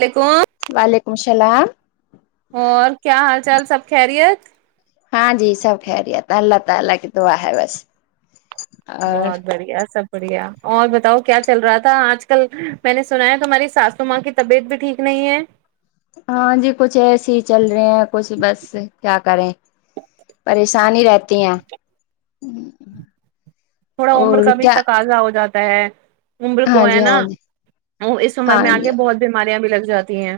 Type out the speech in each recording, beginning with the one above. وعلیکم وعلیکم الام چلا چل سب کہریی ہےت [inaudible] بہت بڑھیا سب بڑھیا اور بتاؤ کیا چل رہا تھا آج کل میں نے سنا ہے تمہاری ساسو ماں کی طبیعت بھی ٹھیک نہیں ہے ہاں جی کچھ ایسے ہی چل رہے ہیں کچھ بس کیا کریں پریشانی ہی رہتی ہیں تھوڑا عمر اور کبھی کیا تک تازہ ہو جاتا [inaudible] عمر ہاں کو ہے جی نا ہاں جی اس عمر ہاں میں آ جی کے بہت بیماریاں بھی لگ جاتی ہیں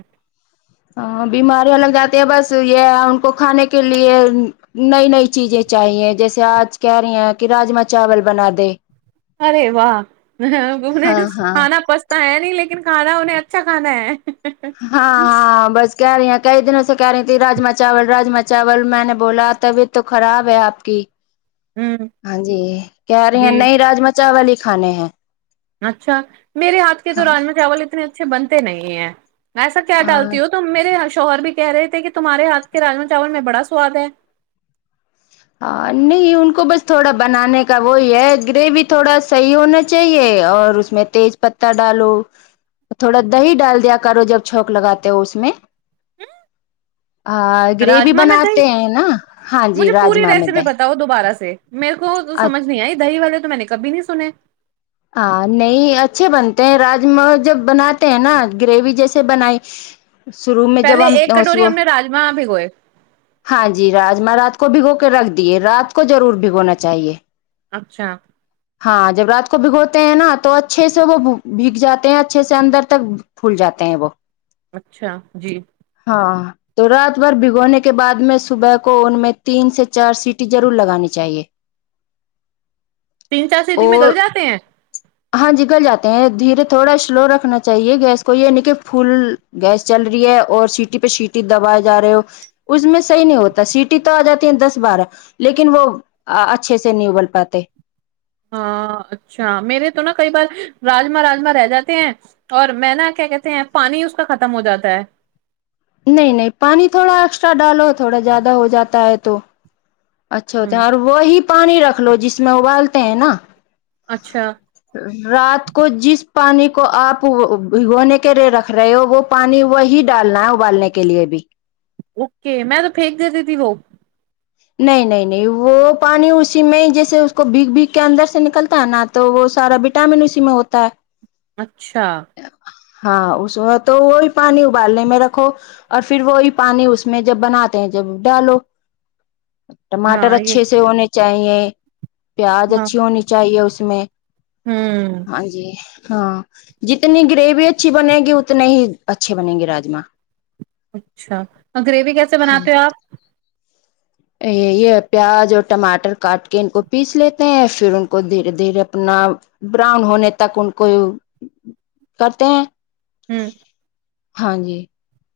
ہاں بیماریاں لگ جاتی ہیں بس یہ ان کو کھانے کے لیے نئی نئی چیزیں چاہیے جیسے آج کہہ رہی ہیں کہ راجما چاول بنا دے ارے واہ گنے ہاں ہاں کھانا پچتا ہے نہیں لیکن کھانا انہیں اچھا کھانا ہے ہاں ہاں بس کہہ رہی ہیں کئی دنوں سے کہہ رہی تھی راما چاول راما چاول میں نے بولا طبیعت تو خراب ہے آپ کی ہ ہاں جی کہہ رہی ہیں جی نہیں راجم چاول ہی کھانے ہیں اچھا میرے ہاتھ تو ہاں جی راما چاول اتنے اچھے بنتے تو نہیں ہے میںسا کیا ہاں ڈالتی ہوں تم میرے شوہر بھی کہہ رہے تھے کہ تمہارے ہاتھ کے راجما چاول میں بڑا سواد ہے ہاں نہیں ان کو بس تھوڑا بنانے کا وہی ہے گریوی تھوڑا صحیح ہونا چاہیے اور اس میں تیز پتہ ڈالو تھوڑا دہی ڈال دیا کرو جب چونک لگاتے ہو اس میں ا گریوی راجما میں دہی بناتے ہیں نا ہاں جی مجھے رج پوری ریسیپی بتاؤ دوبارہ سے سے میرے کو سمج نہیں آئی دہی والے تو میں نے کبھی نہیں سنے ہاں نہیں اچھے بنتے ہیں راجما جب بناتے ہیں نا گریوی جیسے بنائی شروع میں پہلے جب ہم ایک کٹوری ہم نے راجما بھگوئے ہاں جی راجما رات کو بھگو کے رکھ دیے رات کو ضرور بھگونا چاہیے اچھا ہاں جب رات کو بھگوتے ہیں نا تو اچھے سے وہ بھیگ جاتے ہیں اچھے سے اندر تک پھول جاتے ہیں وہ اچھا جی ہاں تو رات بھر بھگونے کے بعد میں صبح کو ان میں تین سے چار سیٹییں ضرور لگانی چاہیے تین چار سیٹی میں اور گل جاتے ہیں ہاں جگل جاتے ہیں دھیرے تھوڑا سلو رکھنا چاہیے گیس کو یہ ن کہ فل گیس چل رہی ہے اور سیٹی پہ سیٹی دبائے جا رہے ہو اس میں صحیح نہیں ہوتا سیٹی تو آ جاتی ہے دس بارہ لیکن وہ اچھے سے نہیں ابل پاتے ہاں اچھا میرے تو نا کئی بار راجما راجما رہ جاتے ہیں اور میں نا کیا کہتے ہیں پانی اس کا ختم ہو جاتا ہے نہیں نہیں پانی تھوڑا ایکسٹرا ڈالو تھوڑا زیادہ ہو جاتا ہے تو اچھے ہ ہوتے ہیں اور وہی پانی رکھ لو جس میں ابالتے ہیں نا اچھا رات کو جس پانی کو کو آپ بگونے کے رے رکھ رہے ہو وہ پانی وہی ڈالنا ہے ابالنے کے لیے بھی اوکے میں تو پھینک دیتی تھی وہ نہیں نہیں نہیں وہ پانی اسی میں جیسے اس کو بھیگ بھیگ کے اندر سے نکلتا ہے نا تو وہ سارا وٹامن اسی میں ہوتا ہے اچھا ہاں اس میں تو وہی پانی ابالنے میں رکھو اور پھر وہی پانی اس میں جب بناتے ہیں جب ڈالو ٹماٹر ہاں یہ اچھے سے ہونے چاہیے پیاز ہاں اچھی ہونی چاہیے اس ہوں [inaudible] ہاں جی ہاں جتنی گریوی اچھی بنے گی اتنے ہی اچھے بنے گے راجما اچھا اور گریوی کیسے ہاں بناتے ہو آپ یہ پیاز اور ٹماٹر کاٹ کے ان کو پیس لیتے ہیں پھر ان کو دھیرے دھیرے اپنا براؤن ہونے تک ان کو کرتے ہیں ہوں [inaudible] ہاں جی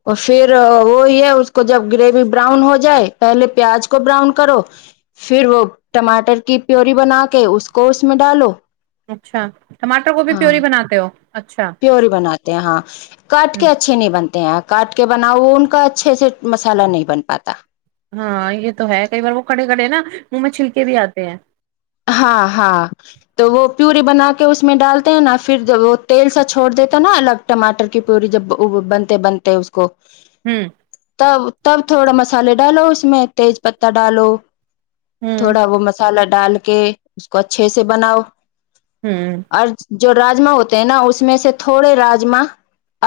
اور پھر وہی ہے اس کو جب گریوی براؤن ہو جائے پہلے پیاز کو براؤن کرو پھر وہ ٹماٹر کی پیی بنا کے اس کو اس میں ڈالو اچھا ٹماٹر گو بھیھی پیور بناتے ہو اچھا پیور بناات تے یہاں کاٹ ہ کے اچھھیے نہیں بنتے کاٹ کے بناؤ ان کا اچھے سے مسالہ نہیں بن پاتا ہاں یہ تو ہے کئی بار وہ کھڑے کھڑے نا منہ میں چھلکے بھی اتے ہیں ہاں ہاں تو وہ پیوری بنا کے اس میں ڈالتے ہیں نا پھر وہ تیل سا چھوڑ دیتا نا الگ ٹماٹر کی پیوری جب بنتے بنتے اس کو ہمم تب تب تھوڑا مسالے ڈالو اس میں تیز پتہ ڈالو ہوں تھوڑا وہ مسالہ [inaudible] کہ اس کو اچھے سے بناؤ ہمم اور جو راجما ہوتے ہیں نا اس میں سے تھوڑے راجما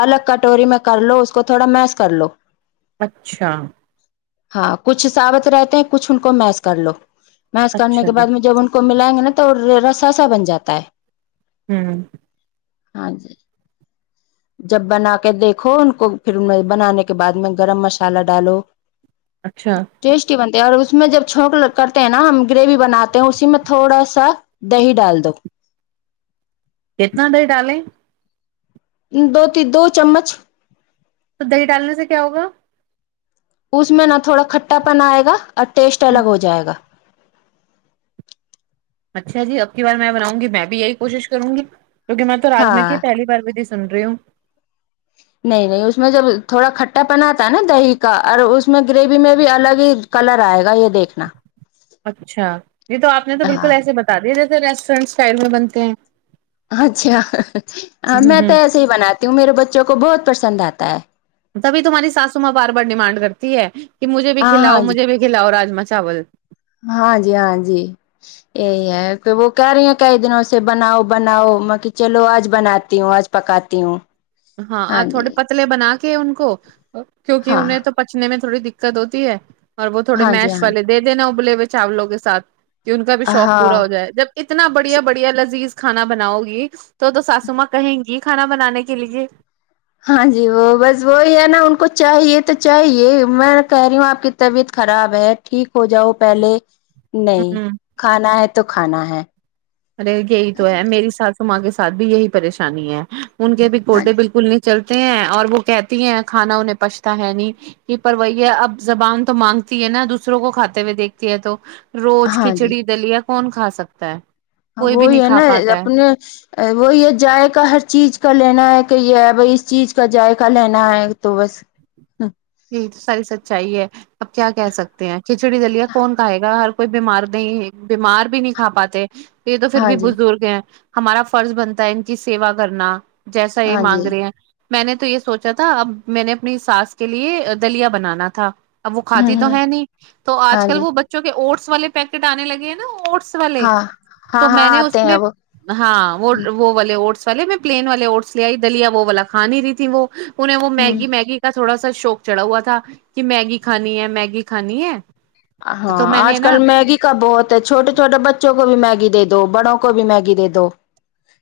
الگ کٹوری میں کر لو اس کو تھوڑا میس کر لو اچھا ہاں کچھ سابت رہتے ہیں کچھ ان کو میس کر لو محس کرنے اچھا کے جی بع مجھ ان کو ملائیں گے نا تو رسا سا بن جاتا ہے ہوں ہاں جی جب بنا کے دیکھو ان کو پھر ان بنانے کے بعد میں گرم مسالہ ڈالو اچھا جسٹٹی بن اور اس میں جب چونک کرتے ہیں نا ہم گریوی بناتے ہیں اسی میں تھوڑا سا دہی ڈال دو کتنا دیر ڈالیں دو ت دو چمچ تو دہی ڈالنے سے کیا ہوگا اس میں نا تھوڑا کھٹا پن آئے گا اور ٹیسٹ ہوں الگ ہو جائے گا اچھا جی اب کی بار میں بناؤں گی میں بھی یہی کوشش کروں گی کیکہ میںے تواج میں کی ہاں پہلی بار بھی ج [unintelligible] سنریوں [unintelligible] نہیں نہیں اس میں جب تھوڑا کھٹا پناتا ہے نا دہی کا اور اس میں گریوی میں بھی الگ ہی کلر آئے گا یہ دیکھنا اچھا جی تو آپ نے تو ہاں بالکل ایسے بتا دییا جیسے ریسٹورینٹ اسٹائل میں بنتے ہیں [unintelligible] اچھا ہ میں تو ایسے ہی بناتی ہوں میرے بچوں کو بہت پسند آتا ہے تبھی تمہاری ساسو ماں بار بار ڈیمانڈ کرتی ہے کہ مجھے بھی ہاں کھلاؤ ہاں جی مجھے بھی کھلاؤ راما چاول ہاں جی ہاں جی یہی ہے کہ وہ کہہ رہی ہیں کئی دنوں سے بناؤ بناؤ میں چلو آج بناتی ہوں آج پکاتی ہوں ہاں آ تھوڑے پتلے بنا کے ان کو کیونکہ ہاں انہیں تو پچنے میں تھوڑید دقت ہوتی ہے اور وہ تھوڑے ہاں جی میش ہاں والے دینا بلے ہوئے چاولوں کے ساتھ کہ ان کا بھی شوق پورا ہاں ہو جائے جب اتنا بڑھیا بڑھیا لذیذ کھانا بناؤ گی تو تو ساسوماں کہینگی کھانا بنانے کے لیے ہاں جی وہ بس وہ ہی ہے نا ان کو چاہیے تو چاہیے میں کہہ رہی ہوں آپ کی طبیعت خراب ہے ٹھیک ہو جاؤ پہلے نہیں ہ کھانا ہے تو کھانا ہے ارے یہی تو ہے میری سات تماں کے ساتھ بھی یہی پریشانی ہے ان گ کہ بھی ہاں کوڈے جی بالکل نہیں چلتے ہیں اور وہ کہتی ہیں کھانا انہیں پچھتا ہے نہیں کہ پرویا اب زبان تو مانگتی ہے نا دوسروں کو کھاتے ہوئے دیکھتی ہے تو روز ہاں جی کھچڑی دلییا [unintelligible] کون کھا سکتا ہے وہی ہے کھا نا پاتا ہے اپنے وہی ہے جائق ہر چیز کا لینا ہے کہ یہ بھائی اس چیز کا جذائقہ لینا ہے تو بس ہ جی تو ساری سچائی ہے اپ کیا کہہ سکتے ہیں کھچڑی دلیا کون کہے گا ہر کوئی بیمار نہیں بیمار بھی نہیں کا پاتے یہ تو پھر ہاں بھی جی بزرگ ہیں ہمارا فرض بنتا ہے ان کی سیوا کرنا جیسا یہ ہاں مانگ جی رہے ہیں میں نے تو یہ سوچا تھا اب میں نے اپنی سس کے لیے دلیا بنانا تھا اب وہ ہوں کھاتی تو ہوں ہے نہیں تو آج ہاں کل جی وہ بچوں کے اٹ والے پیکٹ آنے لگے نا اور والے ہاں ہاں تو ہاں میں نے آتے اس ہیں میں وہ ہاں وہ وہ والے اٹس پلے میں پلین والے اوٹس لےئی دلیا وہ والا کھا نہیں رہی تھی وہ انہیں وہ ہوں میگی میگی کا تھوڑا سا شوق چڑھا ہوا تھا کہ میگی کھانی ہے میگی کھانی ہے ہاں تو میں آج نے کل نا میگی کا بہت ہے چھوٹے چھوٹے بچوں کو کو بھی میگی دے دو بڑوں کو بھی میگی دے دو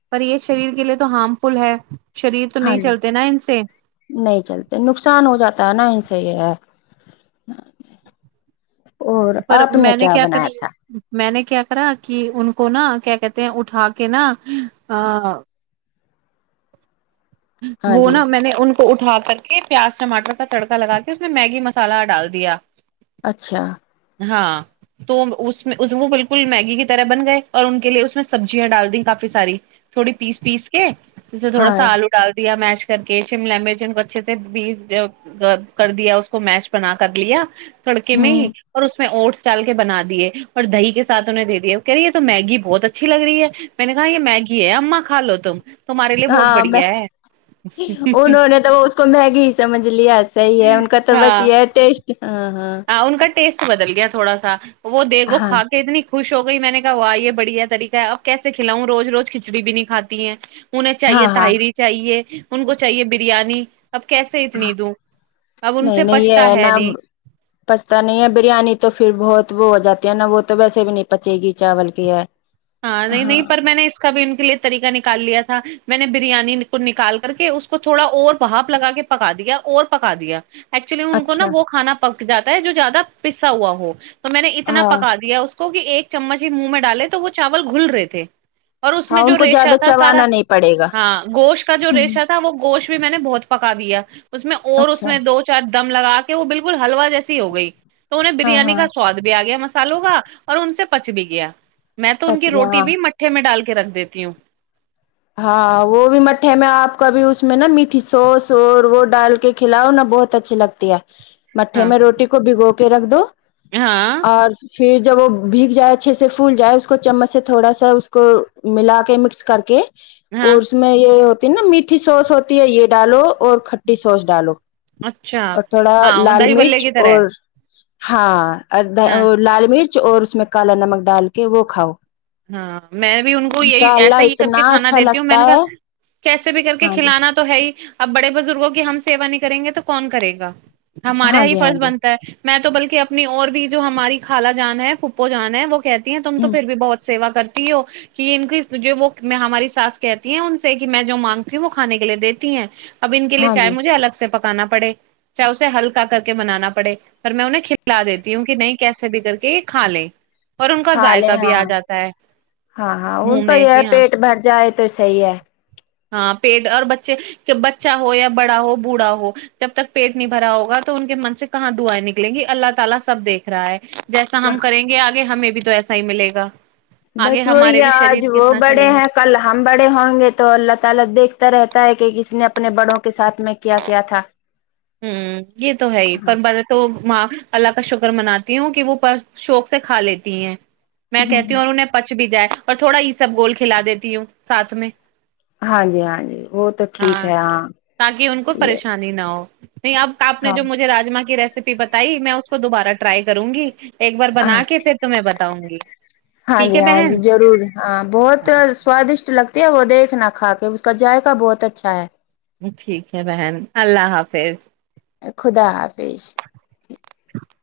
پر یہ شریر کے لے تو ہارمفل ہے شریر تو ہاں نہیں جی چلتے نا ان سے نہیں چلتے نقصان ہو جاتا ہے نا انس صی ہے [unintelligible] اور پر آپ نے میں کیا کر بنایا تھا میں نے کیا کرا کہ ان کو نا کیا کہتے ہیں اٹھا کے نا ا ہاں وہ جی نا میں نے ان کو تو اٹھا کر کے پیاز ٹماٹر کا تڑکا لگا کے اس میں میگی مسالہ ڈال دیا اچھا ہاں تو اس وہ بالکل میگی کی طرح بن گئے اور ان کے لیے اس میں سبزیاں ڈال دییں کافی ساری تھوڑی پیس پیس کے جس تھوڑا ہاں آلو دیا میش کر کے شم لم جن کو اچھے سے بی کر دیا اس کو میش بنا کر لیا سڑکے میں ہی ہوں اور اس میں اوٹس ڈال کے بنا دیے اور دہی کے ساتھ انہیں دے دیے کہہ رہی یہ تو میگی بہت اچھی لگ رہی ہے میں نے کہا یہ میگی ہے اما کھا لو تم تمہارے لیے بہت ہاں میں بڑھیا ہے انہوں نے تو اس کو میگی ہی سمجھ لیا صحیح ہے ان کا تو بس یہ ہے ٹیسٹ ہاں ہاں ہ انن کا ٹیسٹ بدل گیا تھوڑا سا وہ دیکھو ہاں کا کے اتنی خوش شو گ ہی میں نے کہا وہا یہ بڑھیا طریقہ ہے اب کیسے کھلاؤں روز روز کھچڑی بھی نہیں کاتی ہیں انہیں چاہیے ہاں ہاں تاہری چاہیے ان کو چاہیے بریانی اب کیسے ہاں اتنی دوں اب ان نہیں سے نہیں پچھتا یہ ہے نا نہیں پچتا نہیں ہے بریانی تو پھر بہت وہ ہو جاتی ہے نا وہ تو ویسے بھی نہیں پچے گی چاول کی ہے ہاں نہیں نہیں پر میں نے اس کا بھی ان کے لیے طریقہ نکال لیا تھا میں نے بریانی نکال کر کے اس کو تھوڑا اور بھاپ لگا کے پکا دیا اور پکا دیا ایکچولی ان کو نا اچھا وہ کھا پک جاتا ہے جو زیادہ پسا ہوا ہو تو میں نے اتنا ہاں پکا دیا اس کہ ایک چمچ ہی منہ میں ڈالے تو وہ چاول گھل رہے تھے اور اس میں ہاں ان جو کو ریشا زیادہ تھا سارا چوانا نہیں پڑے گا ہاں گوشت کا جو ہوں ریشا تھا وہ گوشت بھی میں نے بہت پکا دیا اس میں اور اس اچھا میں دو چار دم لگا کے وہ بالکل ہلوا جیسی ہو گئی تو انہیں ہاں بریانی ہاں کا سواد بھی آ گیا م سال ہوگا اور ان سے پچ بھی گیا میں تو ان پچ کی گیا روٹی ہاں بھی مٹھے میں ڈال کے کے رکھ دیتی ہوں ہاں وہ بھی مٹھے میں آپ کا بھی اس میں نا میٹھی سوس اور وہ ڈال کے کھلاؤ نا بہت اچھی لگتی ہے مٹھے ہاں میں روٹی کو بھگو کے رکھ دو ہاں اور پھر جب وہ بھیگ جائے اچھے سے پھول جائے اس کو چمچ سے تھوڑا سا اس کو ملا کے مکس کر کے اور ہاں اس میں یہ ہو نا میٹھی سوس ہوتی ہے یہ ڈالو اور کھٹی سوس ڈالو اچھا اور تھوڑا ہاں وہ لال دہی بلے مرچ کی طرح اور ہے۔ ہاں ہاں اور لال مرچ کچھ اور اس میں کالا نمک ڈال کے وہ کھاؤ ہاں میں بھی ان کو یہی انشاء ایسا اللہ ہی کر کے اتنا کھانا اچھا دیتی ہوں میں نے لگتا ہے کہا کیسے بھی کر کے ہاں جی کھلانا تو ہے ہی اب بڑے بزرگوں کی ہم سیا نہیں کریں گے تو کون کرے گا ہمارے یہ ہاں ہی جی ہاں فرض جی بنتا ہے میں تو بلکہ اپنی اور بھی جو ہماری خالا جان ہے پپو جان ہے وہ کہ تم تو ہ پھر بھی بہت سیوا کرتی ہو کہ ان کی جو وہ ہماری ساس کہتی ہیں ان سے کہ میں جو مانگتی ہوں وہ کھانے کے لیے دیتی ہیں اب انن کےے ہاں چائے جی مجھے الگ سےک ا پڑے چاہے اسے ہلکا کر کے بنانا پڑے پر میں انہیں کھلا دیتی ہوں کہ نہیں کیسے بھی کر کے یہ کھا لیں اور ان کا کھا لے ذائقہ بھی ہاں آ جاتا ہے ہاں ہاں ان منہ کا میں یہ کہ ہاں پیٹ بھر جائے تو صحی ہے ہاں پیٹ اور بچے بچہ ہو یا بڑا ہو بوڑھا ہو جب تک پیٹ نہیں بھرا ہوگا تو ان کے من سے کہاں دعائیں نکلیں گی اللہ تعالی سب دیکھ رہا ہے جیسا ہم کریں گے آگ ہمیں بھی تو ایسا ہی ملے گا [inaudible] آگے ہمارے بھی رہتا شریر کتنا چلیں گے ہے کہ کسی نے اپنے بڑوں کے ساتھ میں کیا کیا تھا ہوں یہ تو ہے ہی ہاں پر برے تو ماں اللہ کا شکر مناتی ہوں کہ وہ شوق سے کھا لیتی ہیں میں ہ کہتی ہ ہوں اور انہیں پچ بھی جائے پر تھوڑا یہ سب گول کھلا دیتی ہوں ساتھ میں ہاں جی ہاں جی وہ تو ٹھیک ہے ہاں تاکہ ان کو یہ پریشانی نہ ہو نہیں اب آپ نے ہاں جو مجھےاجا کی ری ی بتائی میں اس کو دوبارہ ٹائی کروں گی ایک بار بنا کے پھر تمہیں ب [inaudible] ہاں جی ہاں جی جضرور ہاں بہت سوادشٹ لگتی ہے وہ دیکھنا کا کے اس کا ذائقہ بہت اچھا ہے ٹھیک ہے بہن اللہ حافظ خدا حافظ اچھا سہی